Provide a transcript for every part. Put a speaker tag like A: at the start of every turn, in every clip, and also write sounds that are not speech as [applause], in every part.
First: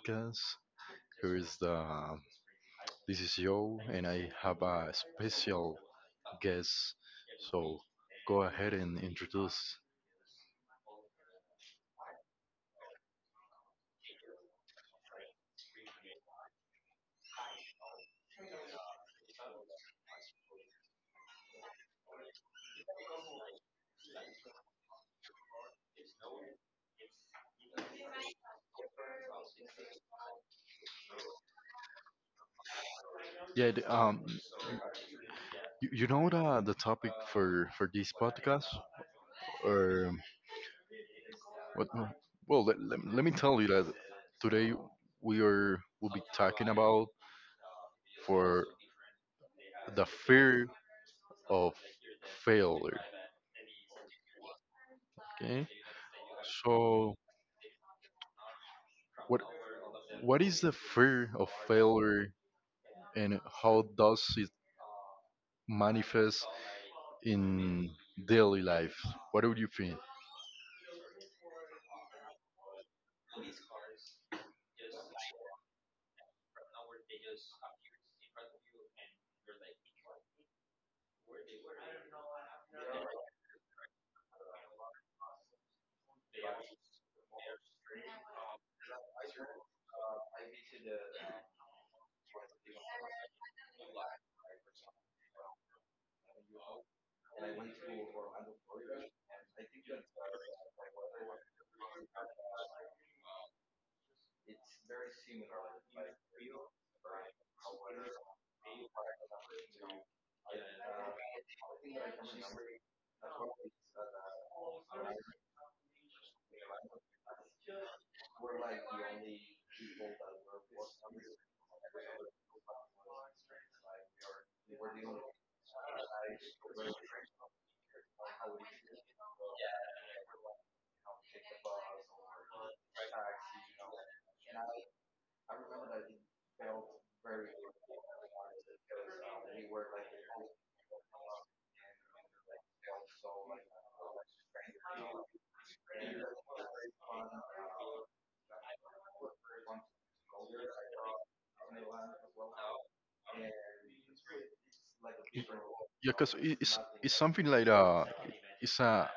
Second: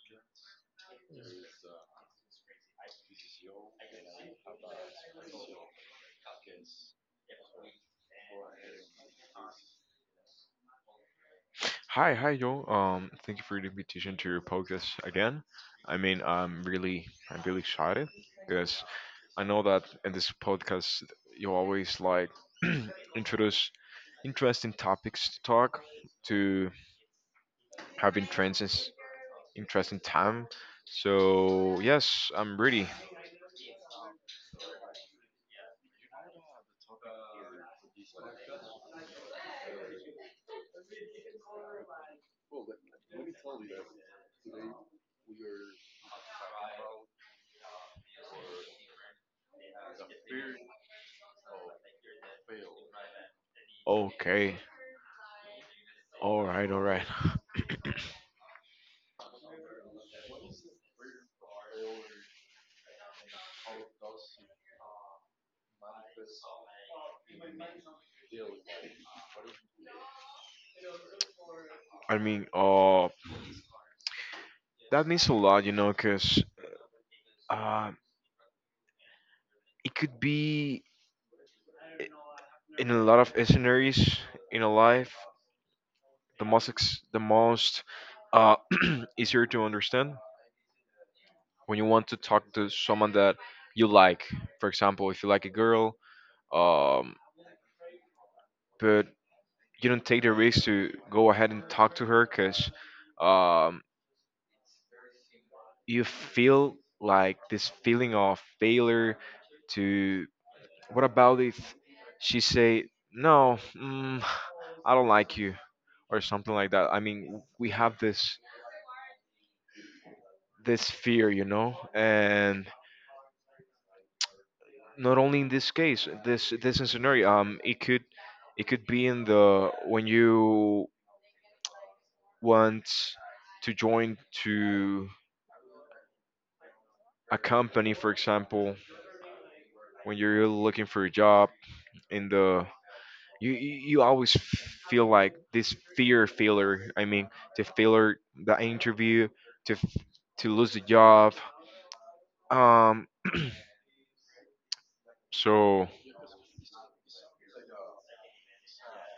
A: podcast. Here is the This is Joe, and I have a special guest. So go ahead and introduce.
B: Hi, Joel. Thank you for the invitation to your podcast again. I mean, I'm really excited because I know that in this podcast you always like [clears throat] introduce interesting topics to talk, to have interesting time. So yes, I'm ready.
A: Yeah, the- um, you know the topic for this podcast, or what? Let me tell you that today we are will be talking about for the fear of failure.
B: Okay,
A: Okay,
B: all right.
A: so
B: [sighs]
A: what what is the fear of failure and how does it manifest in daily life? What would you think?
B: [laughs] I mean, that means a lot, you know, because uh, it could be. In a lot of scenarios in a life. The the most uh, [clears throat] easier to understand when you want to talk to someone that you like. For example, if you like a girl, um, but you don't take the risk to go ahead and talk to her because, um, you feel like this feeling of failure. To What about if she say no, I don't like you, or something like that? I mean, we have this, this fear, you know, and not only in this case, this is scenario. It could, it could be in the, when you want to join to a company, for example, when you're really looking for a job in the, you always feel like this fear failure. I mean, to failure the interview, to f- to lose the job. Um, so
A: Yeah, because it's something like it's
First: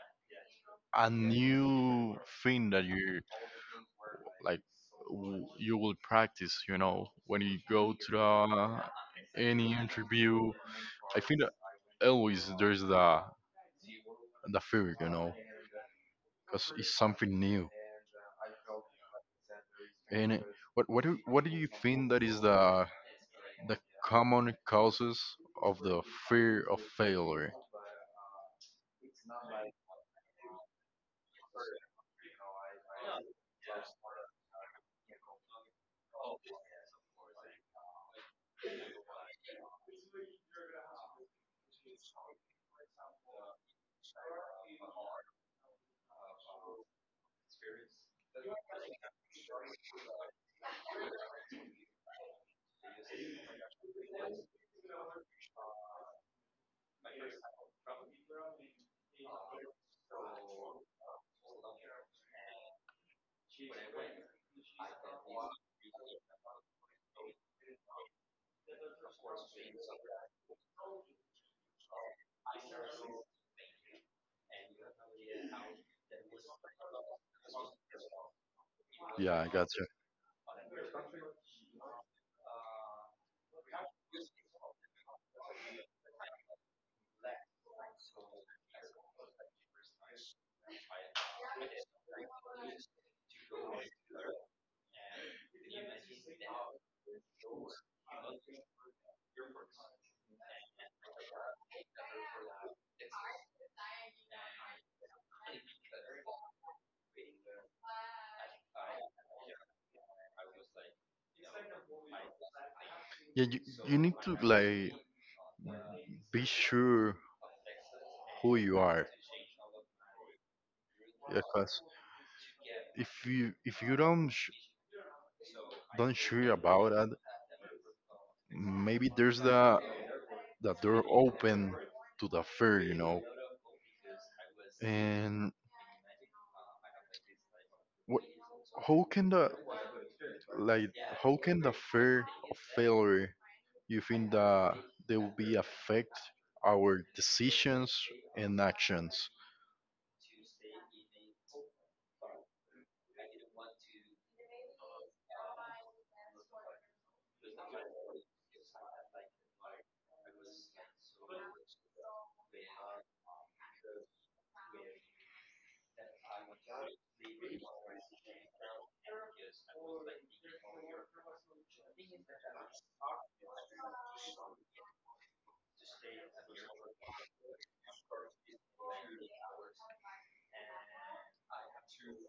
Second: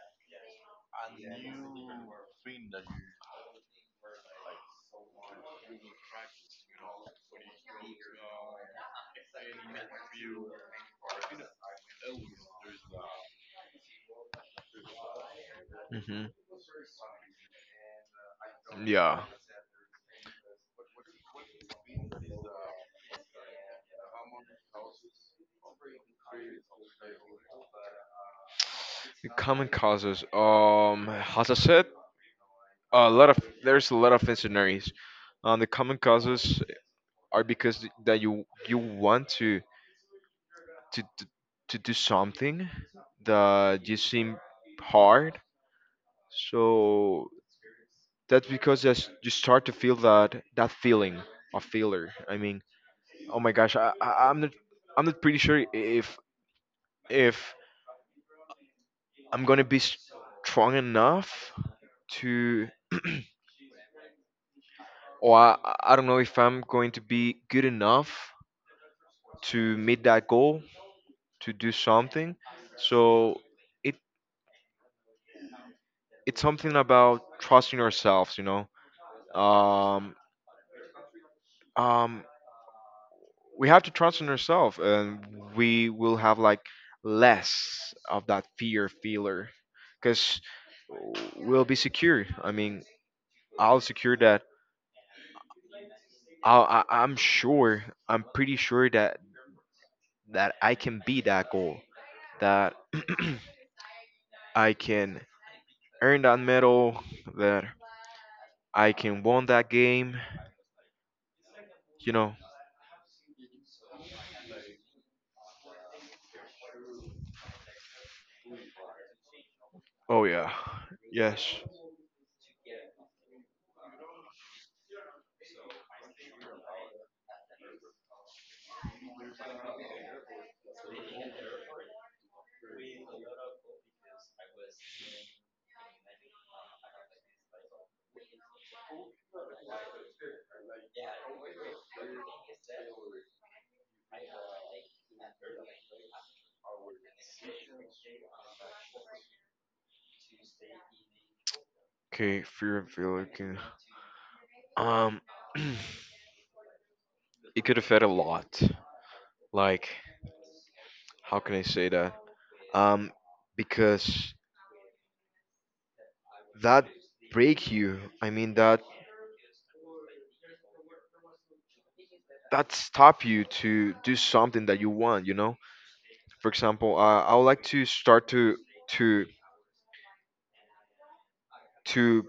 A: a new thing that you like you will practice, you know, when you go to the any interview. I think that always there's the fear, you know,
B: mhm,
A: because it's something new.
B: yeah.
A: And what do you think that is the common causes of the fear of failure?
B: The common causes. As I said, a lot of there's a lot of scenarios. The common causes are because that you want to to, to do something that you seem hard. So that's because that's, you start to feel that that feeling of failure. I mean, oh my gosh, I'm not, I'm not pretty sure if I'm gonna be strong enough to. Or I don't know if I'm going to be good enough to meet that goal, to do something. So it, it's something about trusting ourselves, you know.
A: Yeah, I gotcha.
B: Um, um, we have to trust in ourselves, and we will have like less of that fear feeler, because we'll be secure. I mean, I'll secure that. I'm sure. I'm pretty sure that that I can be that goal. That [clears throat] I can earn that medal, that I can won that game, you know.
A: Yeah, you need to, like, be sure who you are.
B: Oh yeah. Yes.
A: Because if you don't sure about that, maybe there's the door open to the fair, you know. And what, how can the like how can the fear of failure, you think that they will be affect our decisions and actions?
B: Okay, fear and failure can um [clears throat] it could affect a lot. Like, how can I say that? Um because that break you. I mean that, that stop you to do something that you want, you know? For example, I would like to start to to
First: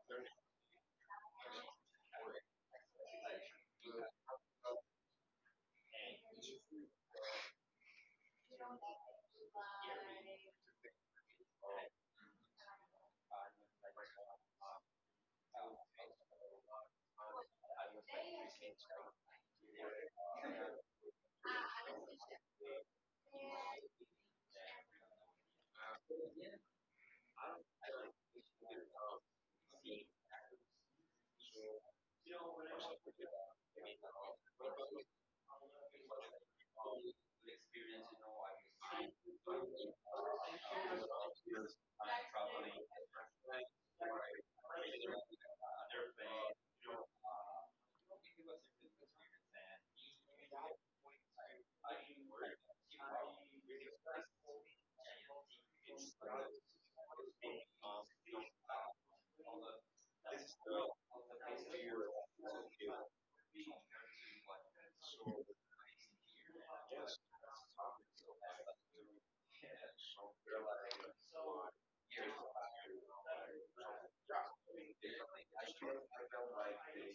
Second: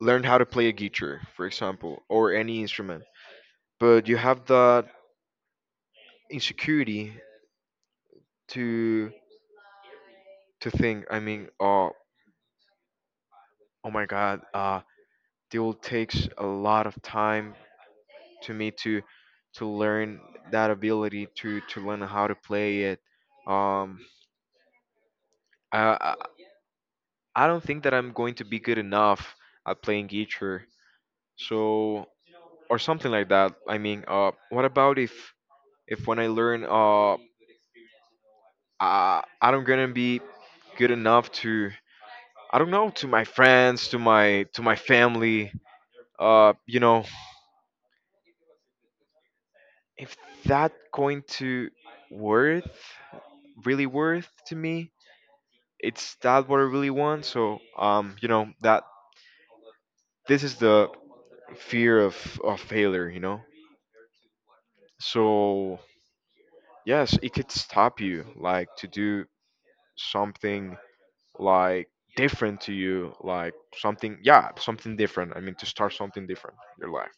B: learn how to play a guitar, for example, or any instrument, but you have that insecurity to to think. I mean, oh, oh my god, it will takes a lot of time to me to learn that ability to learn how to play it. um i i, I don't think that I'm going to be good enough at playing guitar, so, or something like that. I mean, what about if when I learn, I'm gonna be good enough to, I don't know, to my friends, to my family. You know, if that going to worth, really worth to me, it's that what I really want. So, you know, that this is the fear of failure. You know, so yes, it could stop you like to do something like different to you, like something, yeah, something different. I mean, to start something different in your life.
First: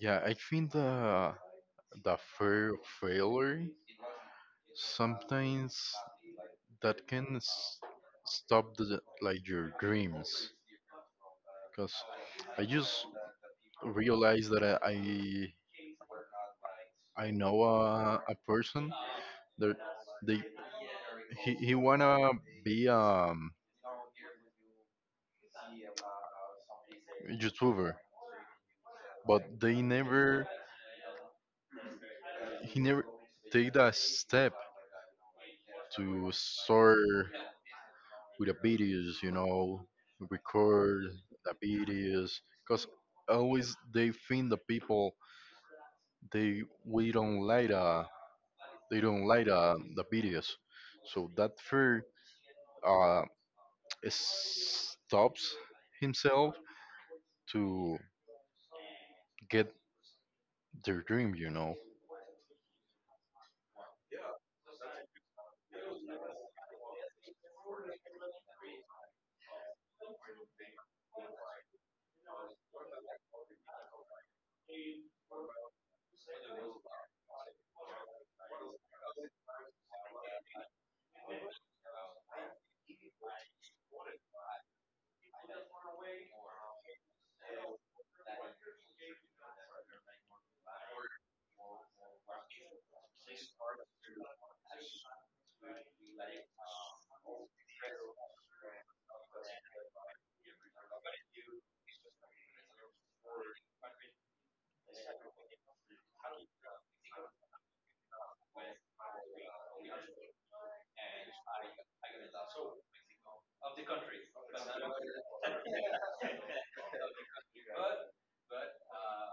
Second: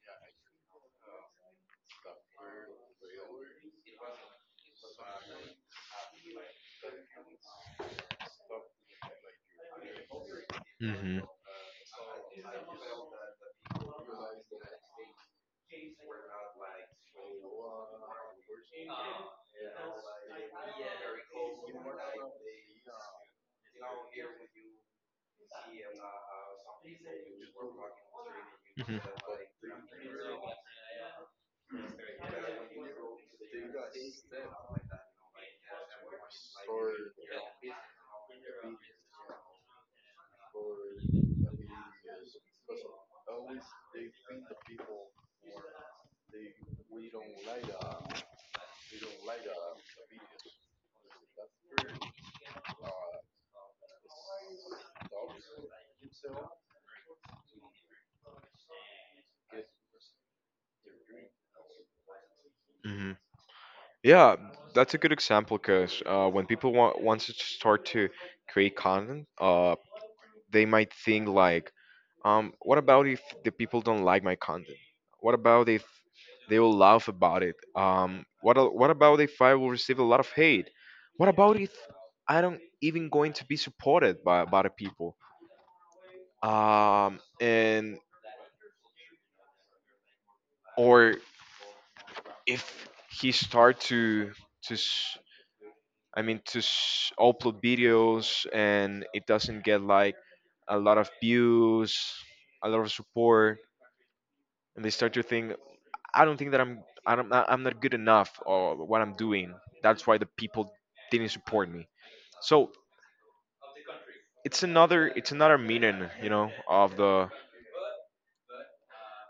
A: Yeah, I think the fear of failure sometimes that can s- stop the, like, your dreams,
B: hmm
A: because I just realized that I know a person that they he wanna be YouTuber,
B: hmm
A: but they never he never take that step to start with the videos, you know, record the videos, because always they think the people they we don't like the they don't like the videos, so that fear uh, stops himself to get their dream, you know.
B: hmm Yeah, that's a good example because when people wants to start to create content, they might think like, what about if the people don't like my content? What about if they will laugh about it? Um, what about if I will receive a lot of hate? What about if I don't even going to be supported by the people? And or if he start to s- I mean upload videos and it doesn't get like a lot of views, a lot of support, and they start to think, I don't think that I'm I don't I'm not good enough or what I'm doing. That's why the people didn't support me. So it's another, it's another meaning, you know, of the,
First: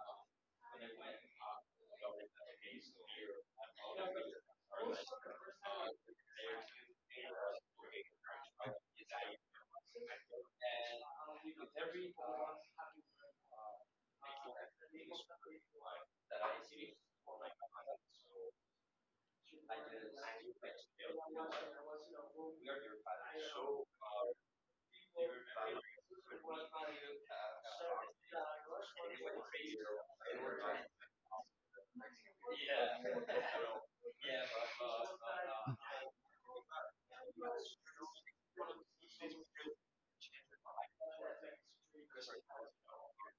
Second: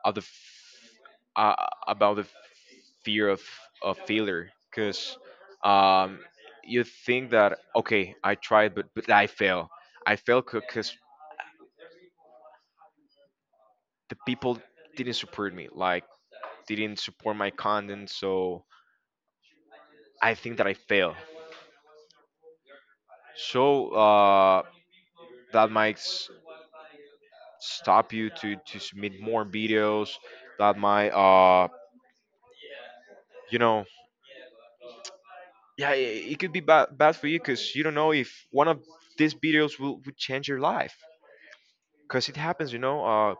B: of the f- about the fear of failure. Because, um, you think that okay I tried but I fail. I fail because the people didn't support me, like didn't support my content. So I think that I fail. So that might stop you to submit more videos. That might you know, yeah, it could be bad, bad for you because you don't know if one of these videos will change your life, because it happens, you know. uh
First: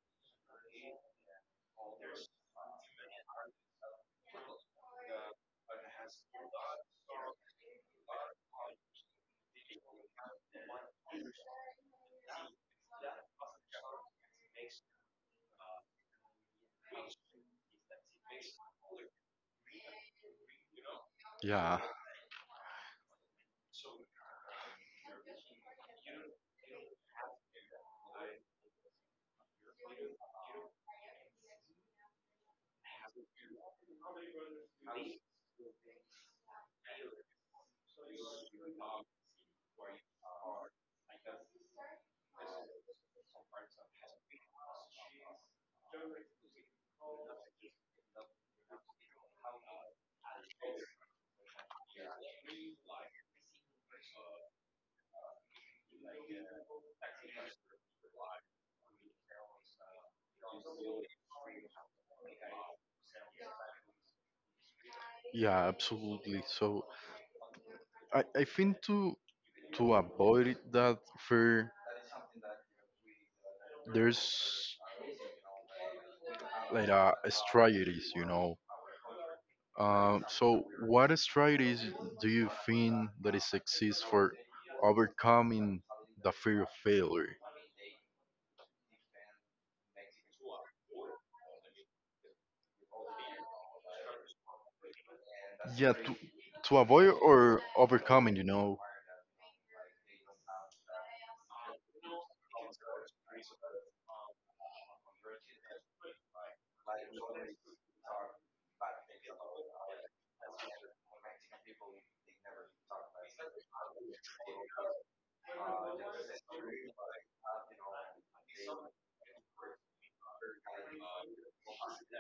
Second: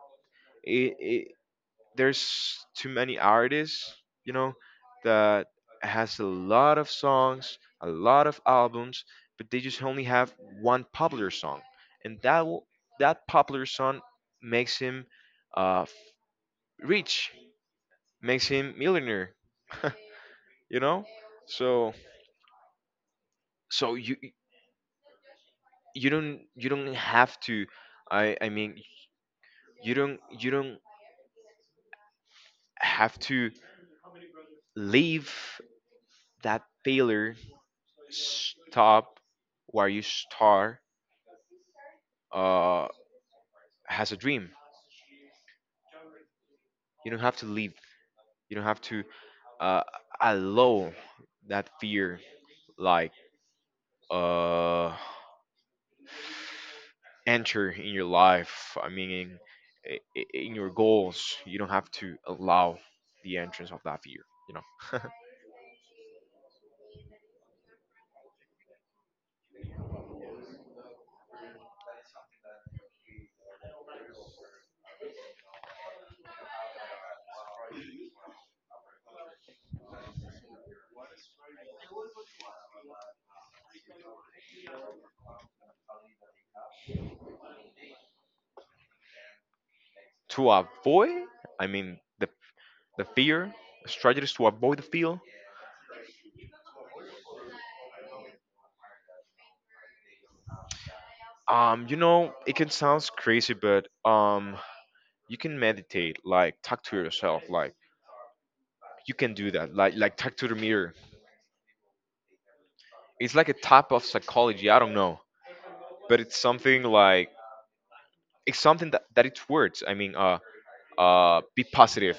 B: it, it there's too many artists, you know, that has a lot of songs, a lot of albums, but they just only have one popular song, and that popular song makes him, uh, rich, makes him millionaire, [laughs] you know.
A: Yeah,
B: So, so you, you don't have to, I mean you don't, you don't have to leave that failure stop where you start. uh, has a dream. You don't have to leave. You don't have to, uh, allow that fear like, uh, enter in your life. I mean, in your goals, you don't have to allow the entrance of that fear. You know,
A: yeah, absolutely. So I think to avoid that fear there's, like, strategies, you know. So what strategies do you think that is exists for overcoming the fear of failure?
B: [laughs] to avoid. I mean, the fear, strategies to avoid the fear.
A: Yeah, to avoid or overcoming, you know.
B: You know, it can sound crazy, but you can meditate, like talk to yourself, like you can do that, like talk to the mirror. It's like a type of psychology, I don't know, but it's something like, it's something that, that it's words. I mean, be positive,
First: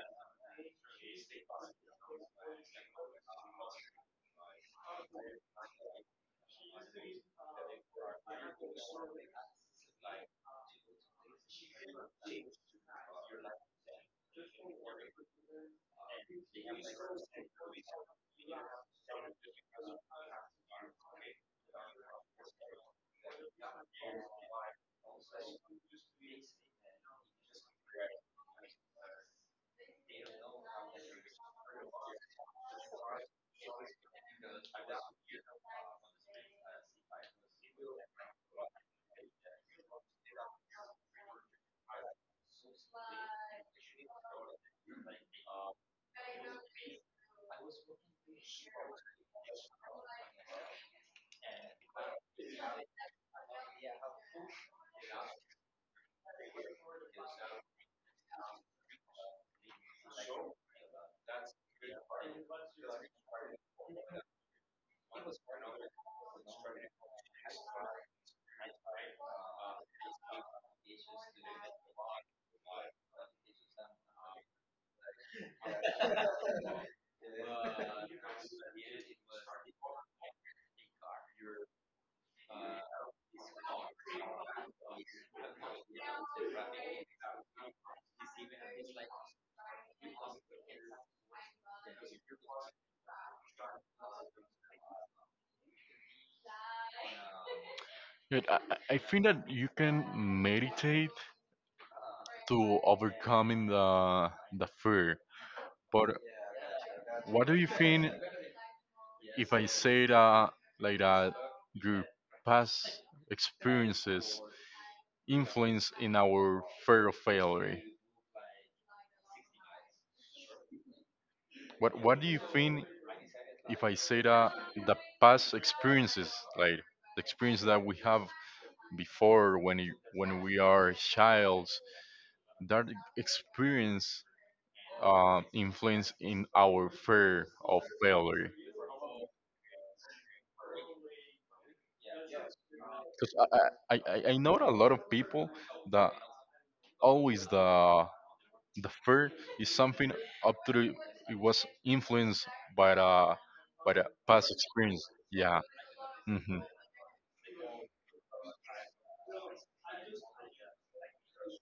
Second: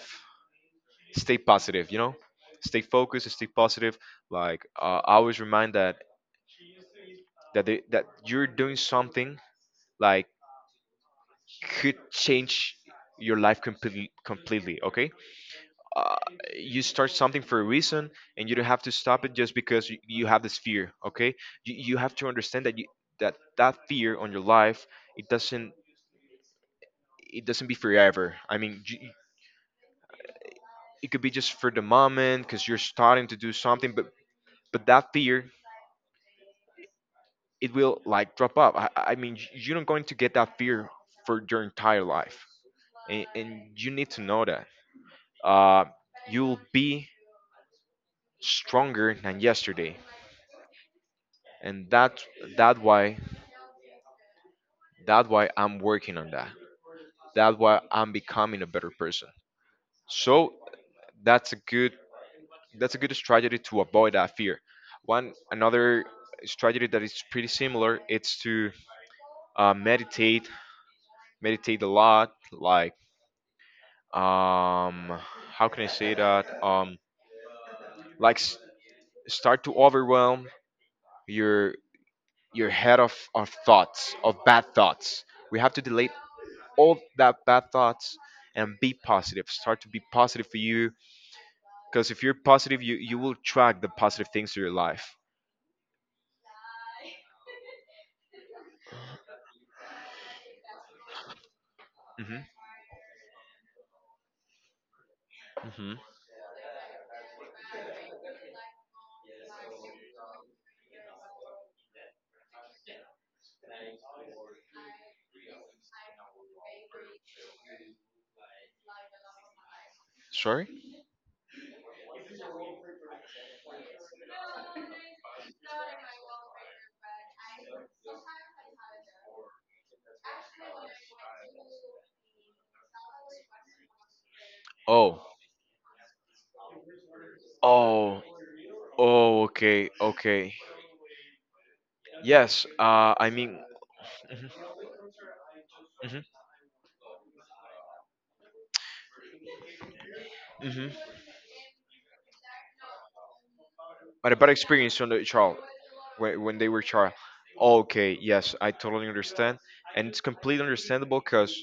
B: stay positive, you know, stay focused, stay positive. Like, I always remind that, that you're doing something like could change your life completely, completely, okay? uh, you start something for a reason, and you don't have to stop it just because you have this fear, okay? You have to understand that you that that fear on your life, it doesn't, it doesn't be forever. I mean, it could be just for the moment because you're starting to do something, but that fear, it will like drop up. I mean, you're not going to get that fear for your entire life, and you need to know that, uh, you'll be stronger than yesterday, and that why that's why I'm working on that. That's why I'm becoming a better person. So that's a good that's a good strategy to avoid that fear. One another strategy that is pretty similar, it's to uh, meditate, meditate a lot. Like um, how can I say that? Like start to overwhelm your your head of thoughts, of bad thoughts. We have to delete all that bad thoughts and be positive. Start to be positive for you. Because if you're positive, you will track the positive things to your life.
A: Good. I, I think that you can meditate
B: hmm
A: to overcoming the fear.
B: hmm
A: But what do you think if I say that like that your past experiences influence in our fear of failure?
B: Sorry.
A: What do you think if I say that the past experiences, like the experience that we have before when you, when we are child, that experience
B: Oh.
A: influence in our fear of
B: Oh.
A: failure.
B: Oh. Okay. Okay. Yes. I
A: Because
B: mean.
A: I know a lot of people that
B: hmm
A: always the fear is something up to the,
B: hmm
A: it was influenced by the by the
B: But a bad
A: past
B: experience
A: experience.
B: on the child,
A: Yeah.
B: when
A: Hmm.
B: they were child. Okay. Yes. I totally understand, and it's completely understandable because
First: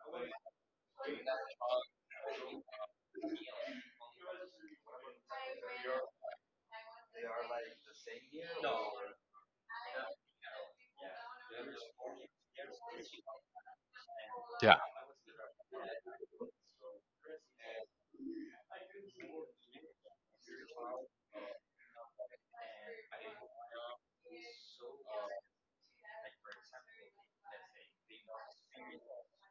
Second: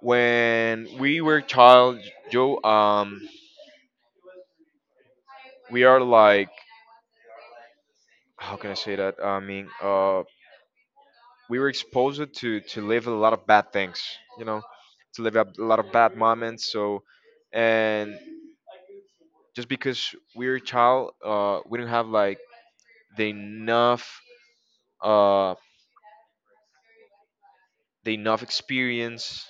B: when we were child, Joe. We are like, how can I say that? I mean, we were exposed to live a lot of bad things, you know,
A: Yeah.
B: to live a lot of bad moments. So, and just because we were a child, we didn't have like the enough, uh, experience,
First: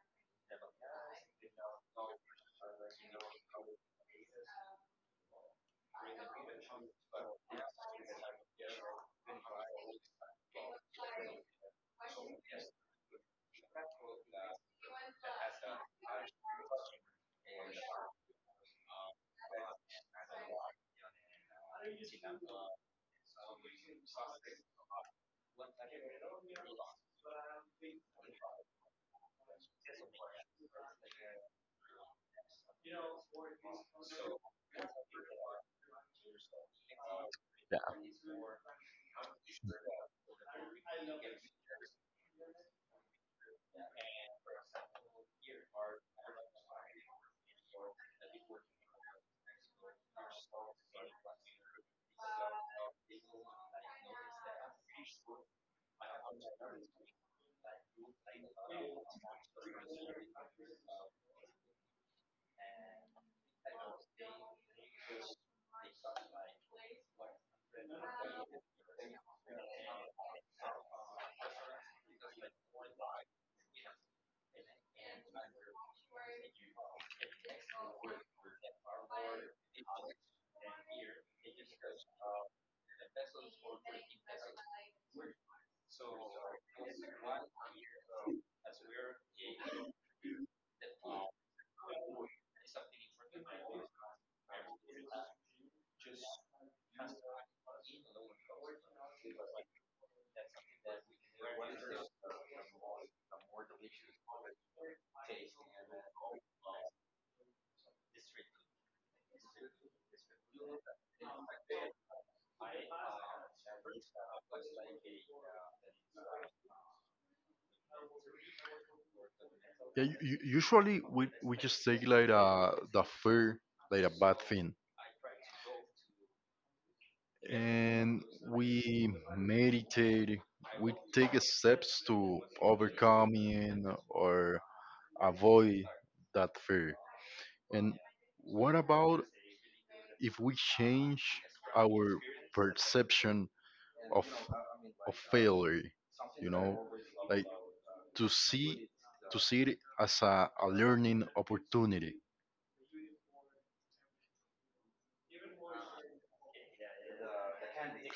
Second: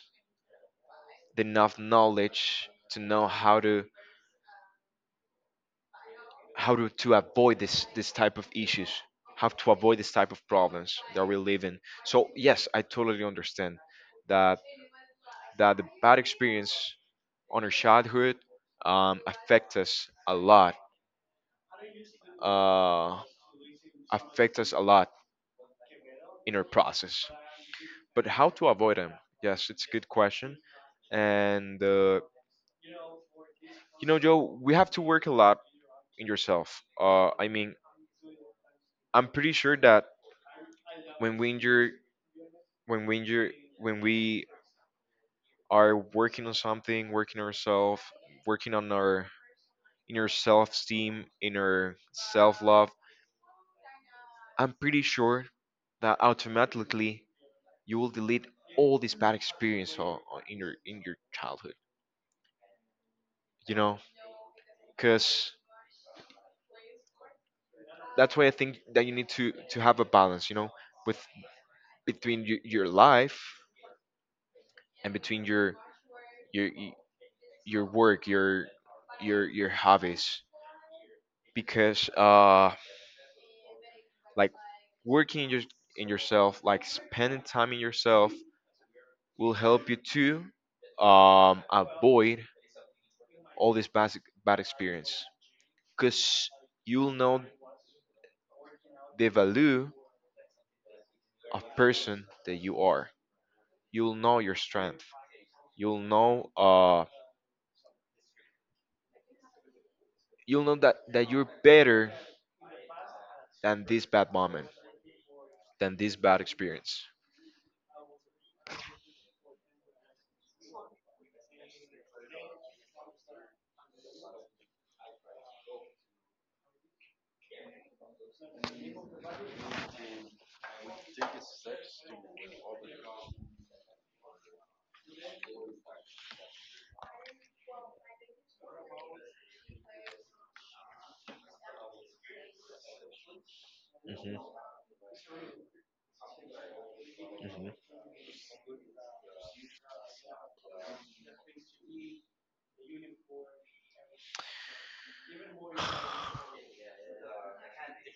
B: the enough knowledge to know how to, to avoid this, this type of issues, how to avoid this type of problems that we live in. So yes, I totally understand that, that the bad experience on our childhood, affect us a lot, uh, affect us a lot in our process. But how to avoid them? Yes, it's a good question. And you know, Joe, we have to work a lot in yourself. I mean,
A: Yeah.
B: I'm pretty sure that when we injure, when we injure, when we are working on something, working ourselves, working on our inner self-esteem, inner self-love, I'm pretty sure that automatically you will delete all this bad experience in your, in your childhood. You know, because that's why I think that you need to have a balance. You know, with, between your life, and between your, your work, your hobbies. Because like working in your, in yourself, like spending time in yourself, will help you to avoid all this bad, bad experience, because you'll know the value of person that you are. You'll know your strength. You'll know, you'll know that, that you're better than this bad moment, than this bad experience.
A: Yeah, usually we just take like the fear like a bad thing, and we meditate, we take steps to overcoming or avoid that fear. And what about if we change our perception of
B: hmm
A: of failure? You know, like
B: hmm
A: to see, to see it as a learning opportunity.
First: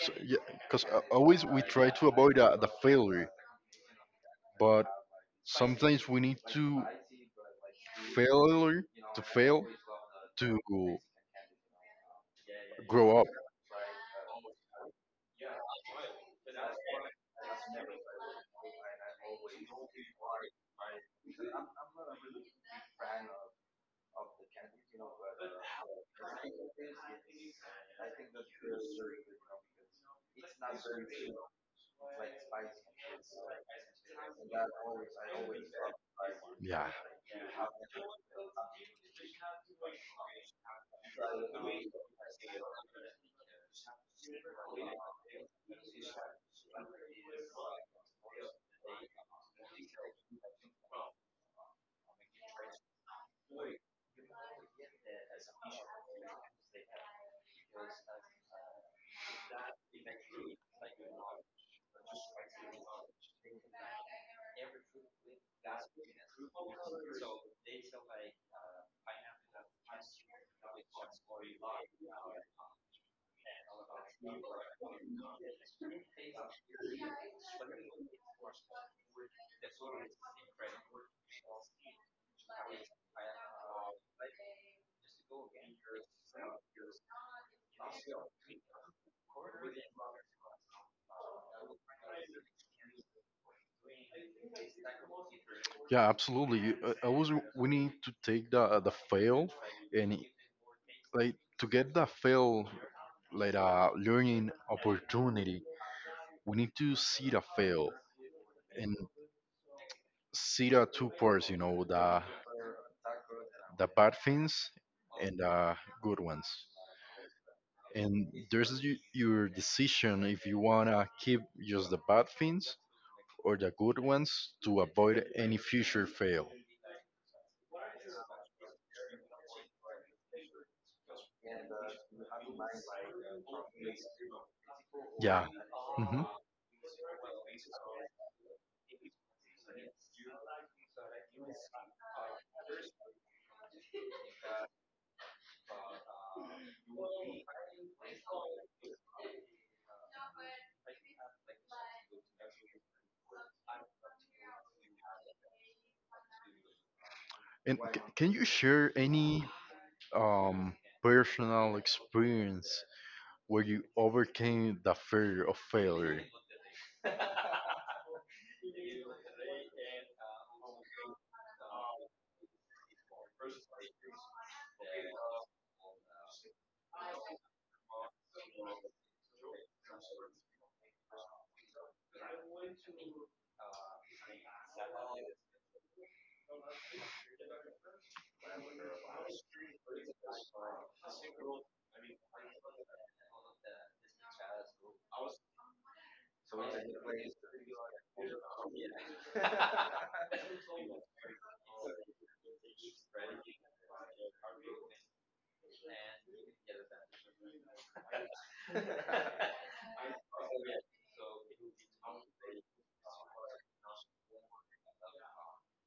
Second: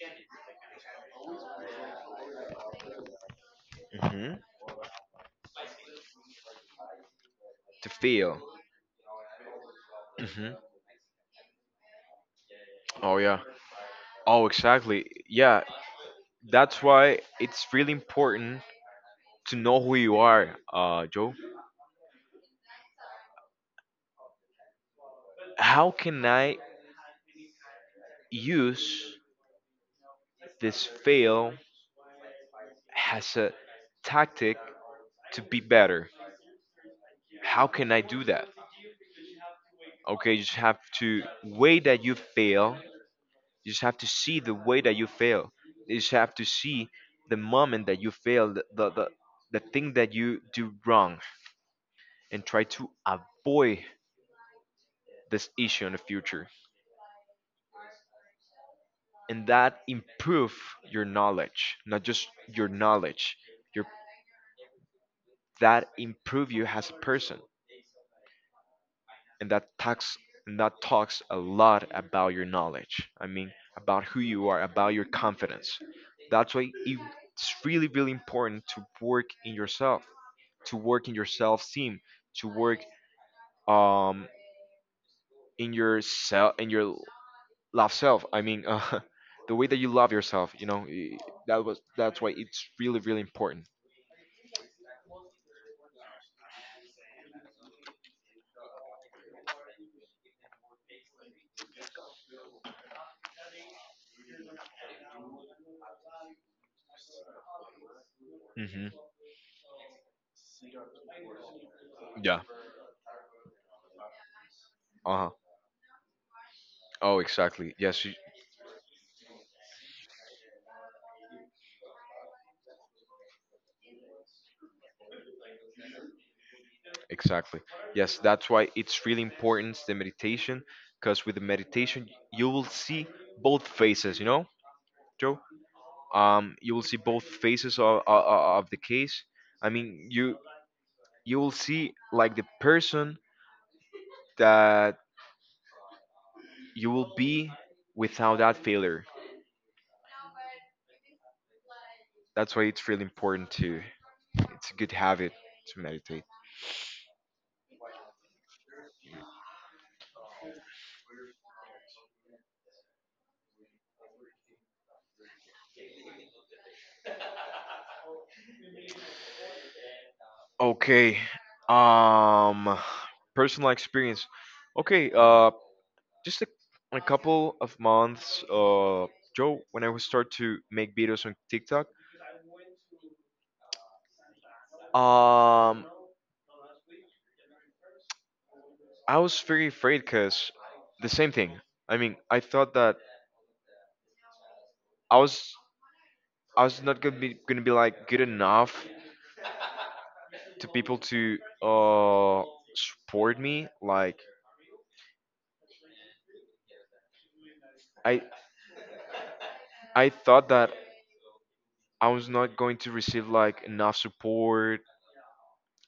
A: So, yeah, because always we try to avoid the failure,
B: hmm
A: but sometimes we need to
B: to feel.
A: failure, to fail to
B: Hmm. Oh
A: grow up.
B: yeah. Oh exactly. Yeah. That's why it's really important to know who you are, Joe. How can I use this fail as a tactic to be better?
A: Yeah.
B: How can I do that? Okay, you just have to way that you fail. You just have to see the way that you fail. You just have to see the moment that you fail, the thing that you do wrong, and try to avoid this issue in the future. And that improve your knowledge, not just your knowledge, your that improve you as a person. and that talks and that talks a lot about your knowledge. I mean, about who you are, about your confidence. That's why it's really really important to work in yourself, to work in your self esteem, to work um in your love self. I mean, [laughs] the way that you love yourself. You know, that's why it's really really important.
A: Yeah, absolutely. Always, we need to take the fail and i- like to get the fail like a learning opportunity. We need to see the fail
B: Hmm.
A: and see the two parts. You know,
B: Yeah.
A: the bad things
B: Uh huh.
A: and the good ones.
B: Oh, exactly. Yes.
A: And there's your decision if you wanna keep just the bad things or the good ones to avoid any future fail.
B: Exactly. Yes, that's why it's really important the meditation, because with the meditation you will see both faces, you know, Joe.
A: Yeah. Hmm.
B: You will see both faces of the case. I mean, you will see like the person that you will be without that failure. That's why it's really important to it's a good habit to meditate.
A: And can you share any um, personal experience where you overcame the fear of failure?
B: Okay. Um Personal experience. Okay, just a couple of months, Joe, when I was start to make videos on TikTok. um I was very afraid because the same thing. I mean, I thought that i was I was not gonna be like good enough to people to support me, like i I thought that I was not going to receive like enough support.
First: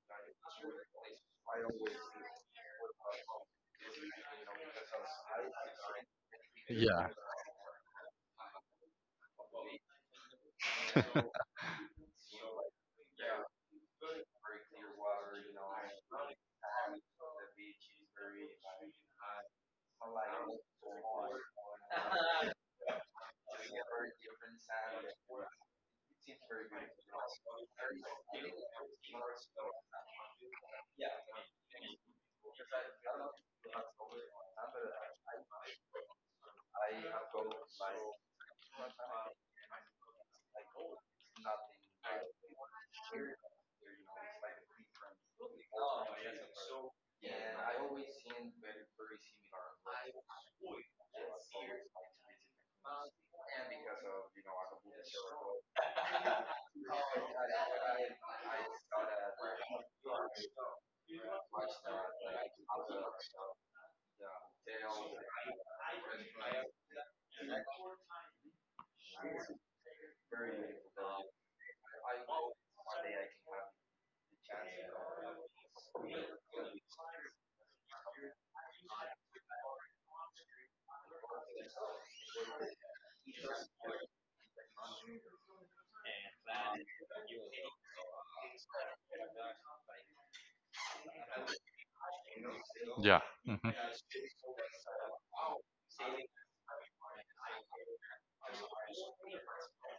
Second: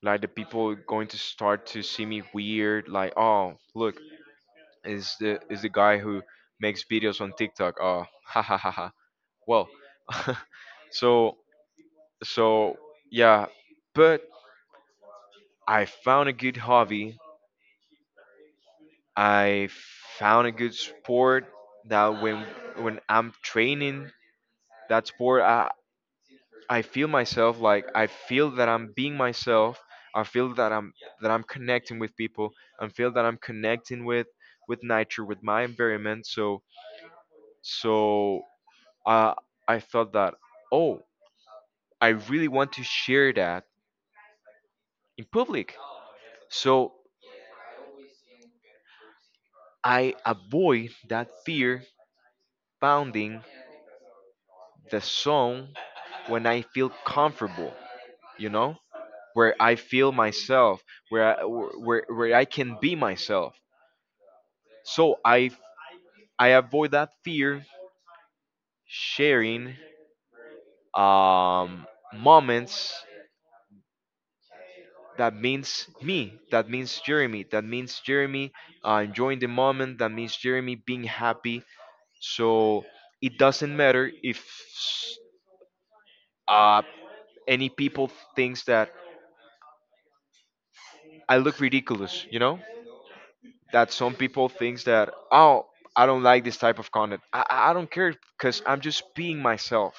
B: Like the people going to start to see me weird. Like, oh, look, is the guy who makes
A: Yeah.
B: videos on TikTok. Oh, [laughs] ha ha ha ha. Well, [laughs] so so yeah, but I found a good hobby. I found a good sport that when I'm training that sport, I feel myself, like I feel that I'm being myself. I feel that I'm connecting with people. I feel that I'm connecting with nature, with my environment. So uh, I thought that, oh, I really want to share that in public. So I avoid that fear pounding the song when I feel comfortable, you know, where I feel myself, where I can be myself. So I avoid that fear sharing um, moments that means Jeremy, enjoying the moment, that means Jeremy being happy. So it doesn't matter if uh, any people thinks that I look ridiculous, you know.
A: Yeah. Hmm.
B: That some people thinks that, oh, I don't like this type of content. I don't care because I'm just being myself.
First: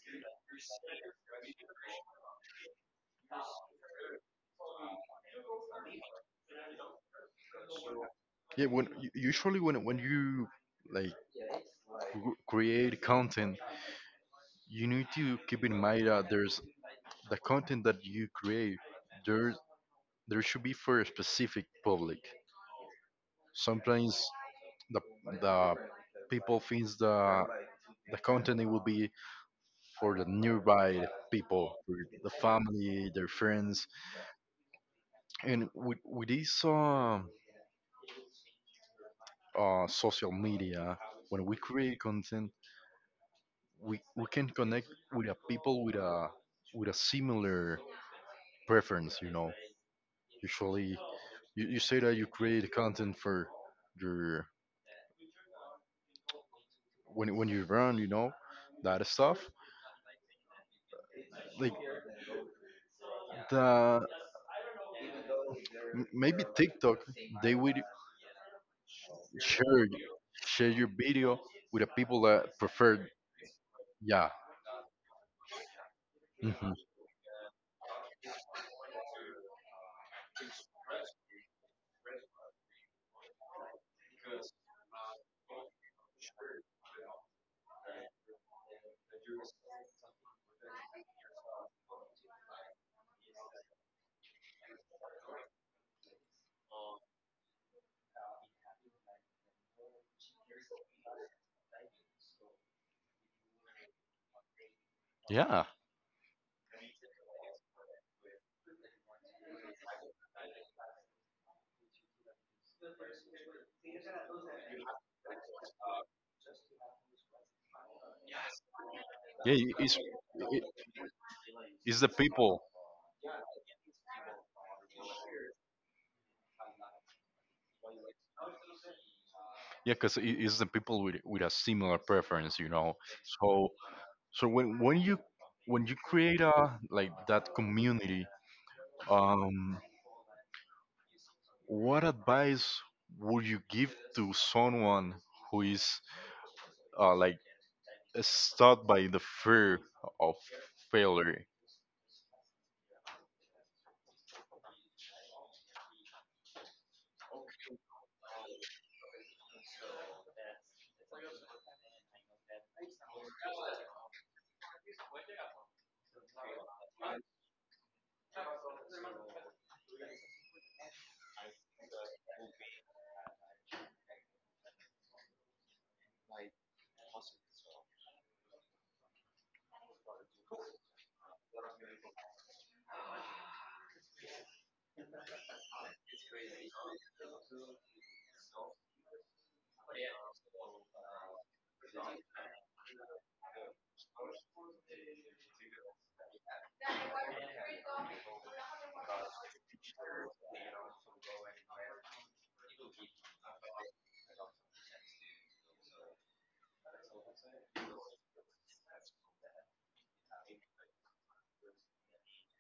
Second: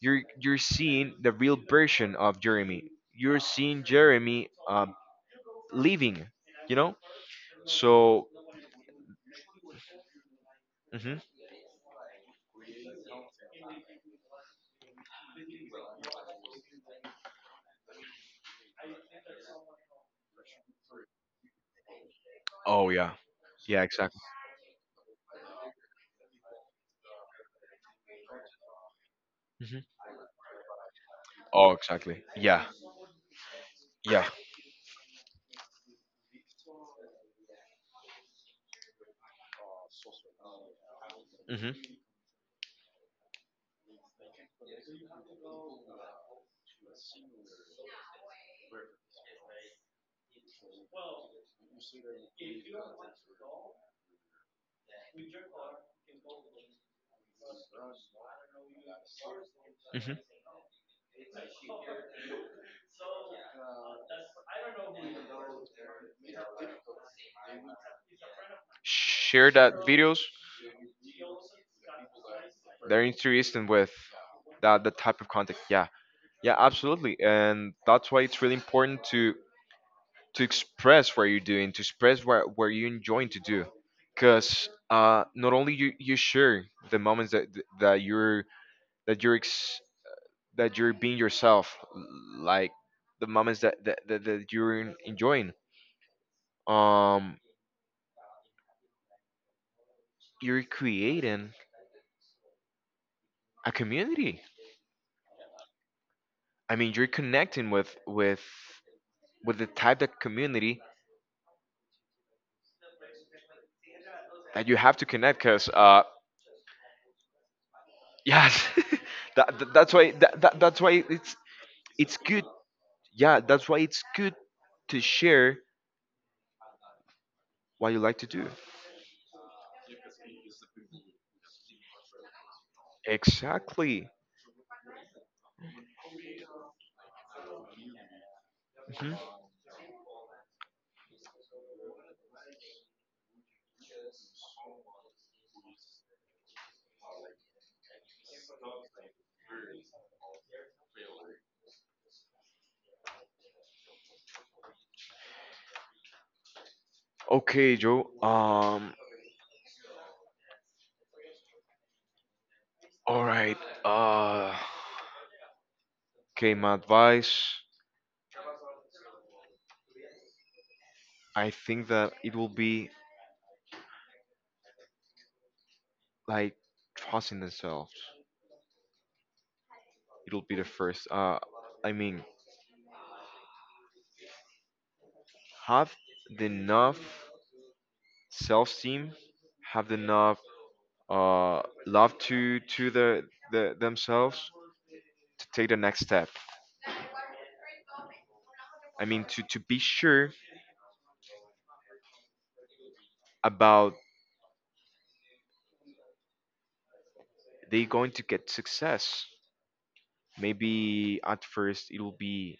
B: You're seeing the real version of Jeremy. You're seeing Jeremy living, you know. So.
A: Yeah. When usually when you, like,
B: Mhm.
A: create content, you need to keep in mind that there's the content that you create. There there should be for a specific public.
B: Oh yeah. Yeah, exactly.
A: Sometimes the the people thinks the content it will be
B: Hmm.
A: for the nearby
B: Oh,
A: people, for
B: exactly.
A: the
B: Yeah.
A: family, their friends,
B: Yeah.
A: and with this social media, when we
B: Hmm.
A: create content, we can connect with a people with a similar preference. You know, usually you say that you create content for your when you run, you know, that stuff
B: Hmm.
A: like. The, m- maybe TikTok, they would
B: Share
A: share
B: that videos.
A: share your video with the people that
B: They're
A: prefer.
B: interested with
A: Yeah.
B: that type of content. Yeah. Yeah,
A: Hmm.
B: absolutely. And that's why it's really important to express what you're doing, to express what you're enjoying to do. Because not only you share the moments that you're that you're ex- that you're being yourself, like the moments that you're enjoying. Um, you're creating a community.
A: Yeah.
B: I mean, you're connecting with the type of community that you have to connect, because yes. [laughs]
A: yeah it-
B: That's
A: it's
B: why
A: it,
B: that's why
A: it's the
B: it's good.
A: people.
B: Yeah, that's why it's good to share what you like to do.
A: Yeah, because it's the people with a similar preference, you know. So
B: Exactly.
A: so when you create a, like, that community,
B: Mhm.
A: um what advice would you give to someone who is like, stuck by the fear of failure?
B: Okay, Joe. All right. Uh, okay, my advice. I think that it will be like trusting themselves. It'll be the first. I mean, have the enough self-esteem, have the enough love to the themselves to take the next step. I mean, to be sure about they going to get success. Maybe at first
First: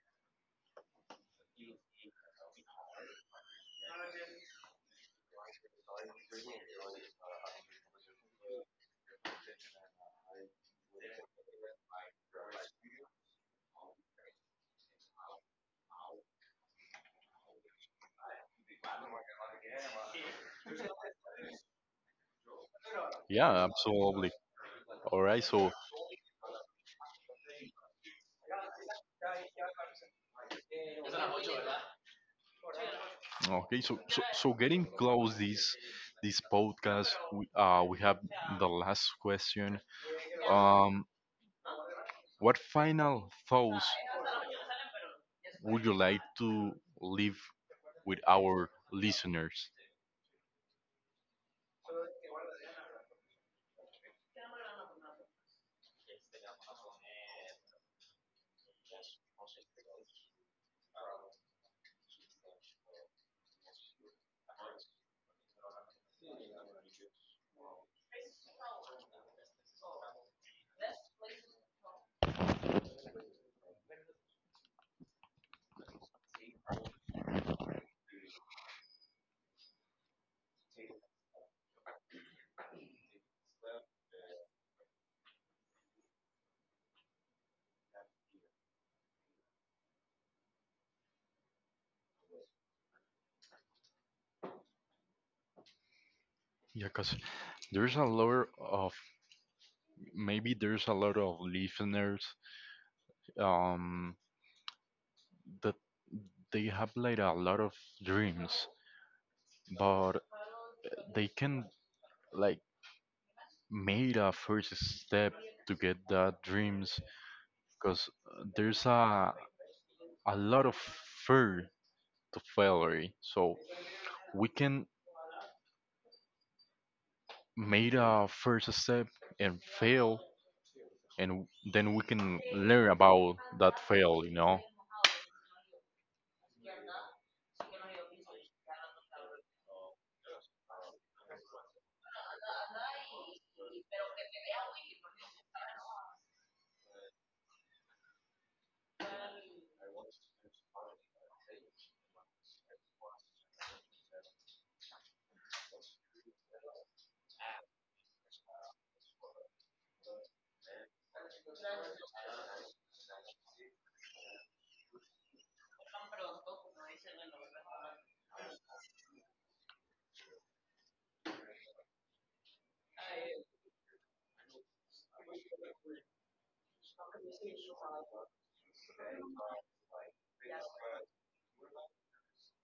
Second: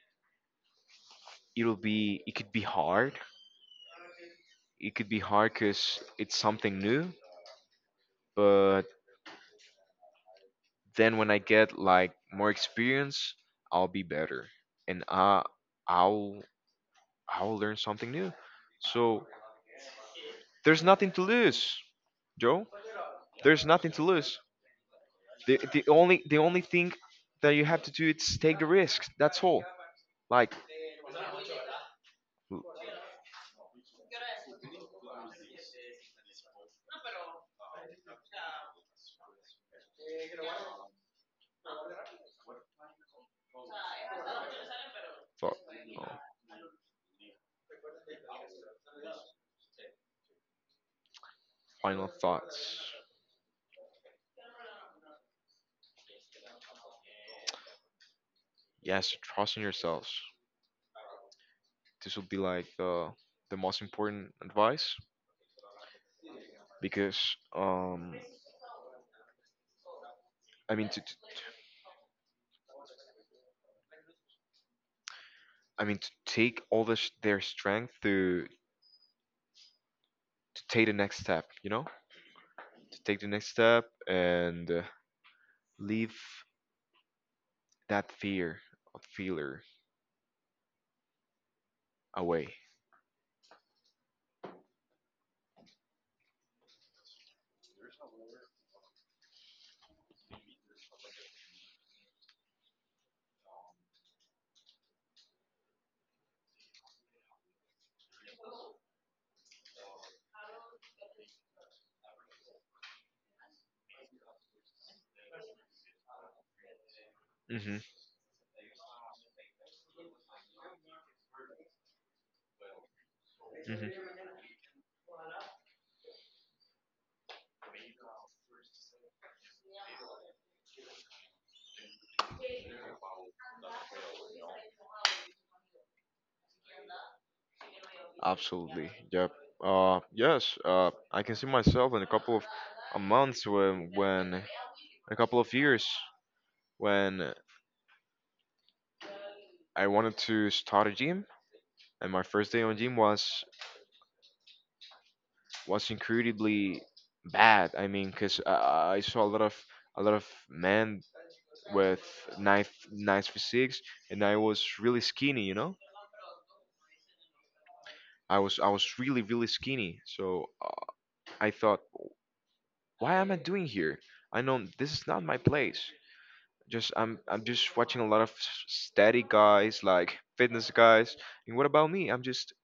B: it'll be it could be hard it could be hard because it's something new, but then when I get like more experience, I'll be better, and i'll I'll learn something new. So there's nothing to lose, Joe. There's
A: Yeah,
B: nothing to
A: absolutely.
B: lose.
A: All right.
B: the,
A: So
B: the only the only thing that you have to do is take the risks, that's all. like l-
A: okay. So so getting close this this podcast. We have the last question. Um, what final thoughts
B: thought,
A: would you
B: uh,
A: like to leave with our listeners?
B: Final thoughts. Yes, trust in yourselves. This will be like the most important advice, because um I mean to, to I mean to take all this their strength to take the next step, you know, to take the next step, and leave that fear of failure away.
A: Yeah, because there's a lot of, maybe there's a lot of listeners um, that they have like a lot of dreams, but they can, like, made a first step to get that dreams
B: Hmm.
A: because there's a lot of fear to failure. So
B: Hmm.
A: we can made a first step and fail, and then we can learn about that fail. You know.
B: Absolutely. Yep. Yes. I can see myself in a couple of months when a couple of years when I wanted to start a gym, and my first day on gym was incredibly bad. I mean, because I saw a lot of men with nice physiques, and I was really skinny. You know, I was really really skinny. So I thought, why am I doing here? I know this is not my place. Just I'm just watching a lot of steady guys, like fitness guys, and what about me?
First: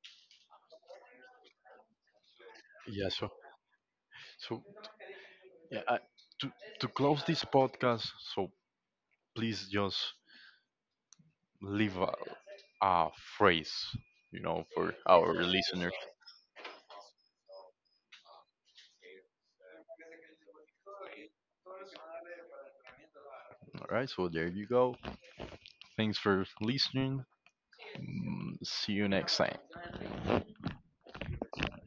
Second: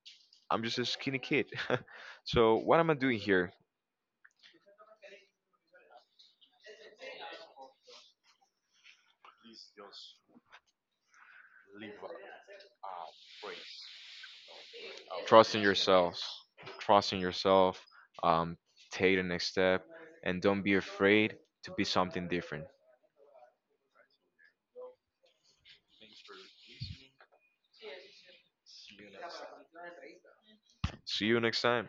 B: I'm just a skinny kid. [laughs] So what am I
A: Yeah.
B: doing
A: So
B: here?
A: so yeah, to to close this podcast, so please just leave a phrase, you know, for our
B: Trust in
A: listeners.
B: yourself. Trust in yourself. Um, Take the next step, and don't be afraid to be something different.
A: All right, so there you go. Thanks for listening. Mm, see you next time.
B: See you next time.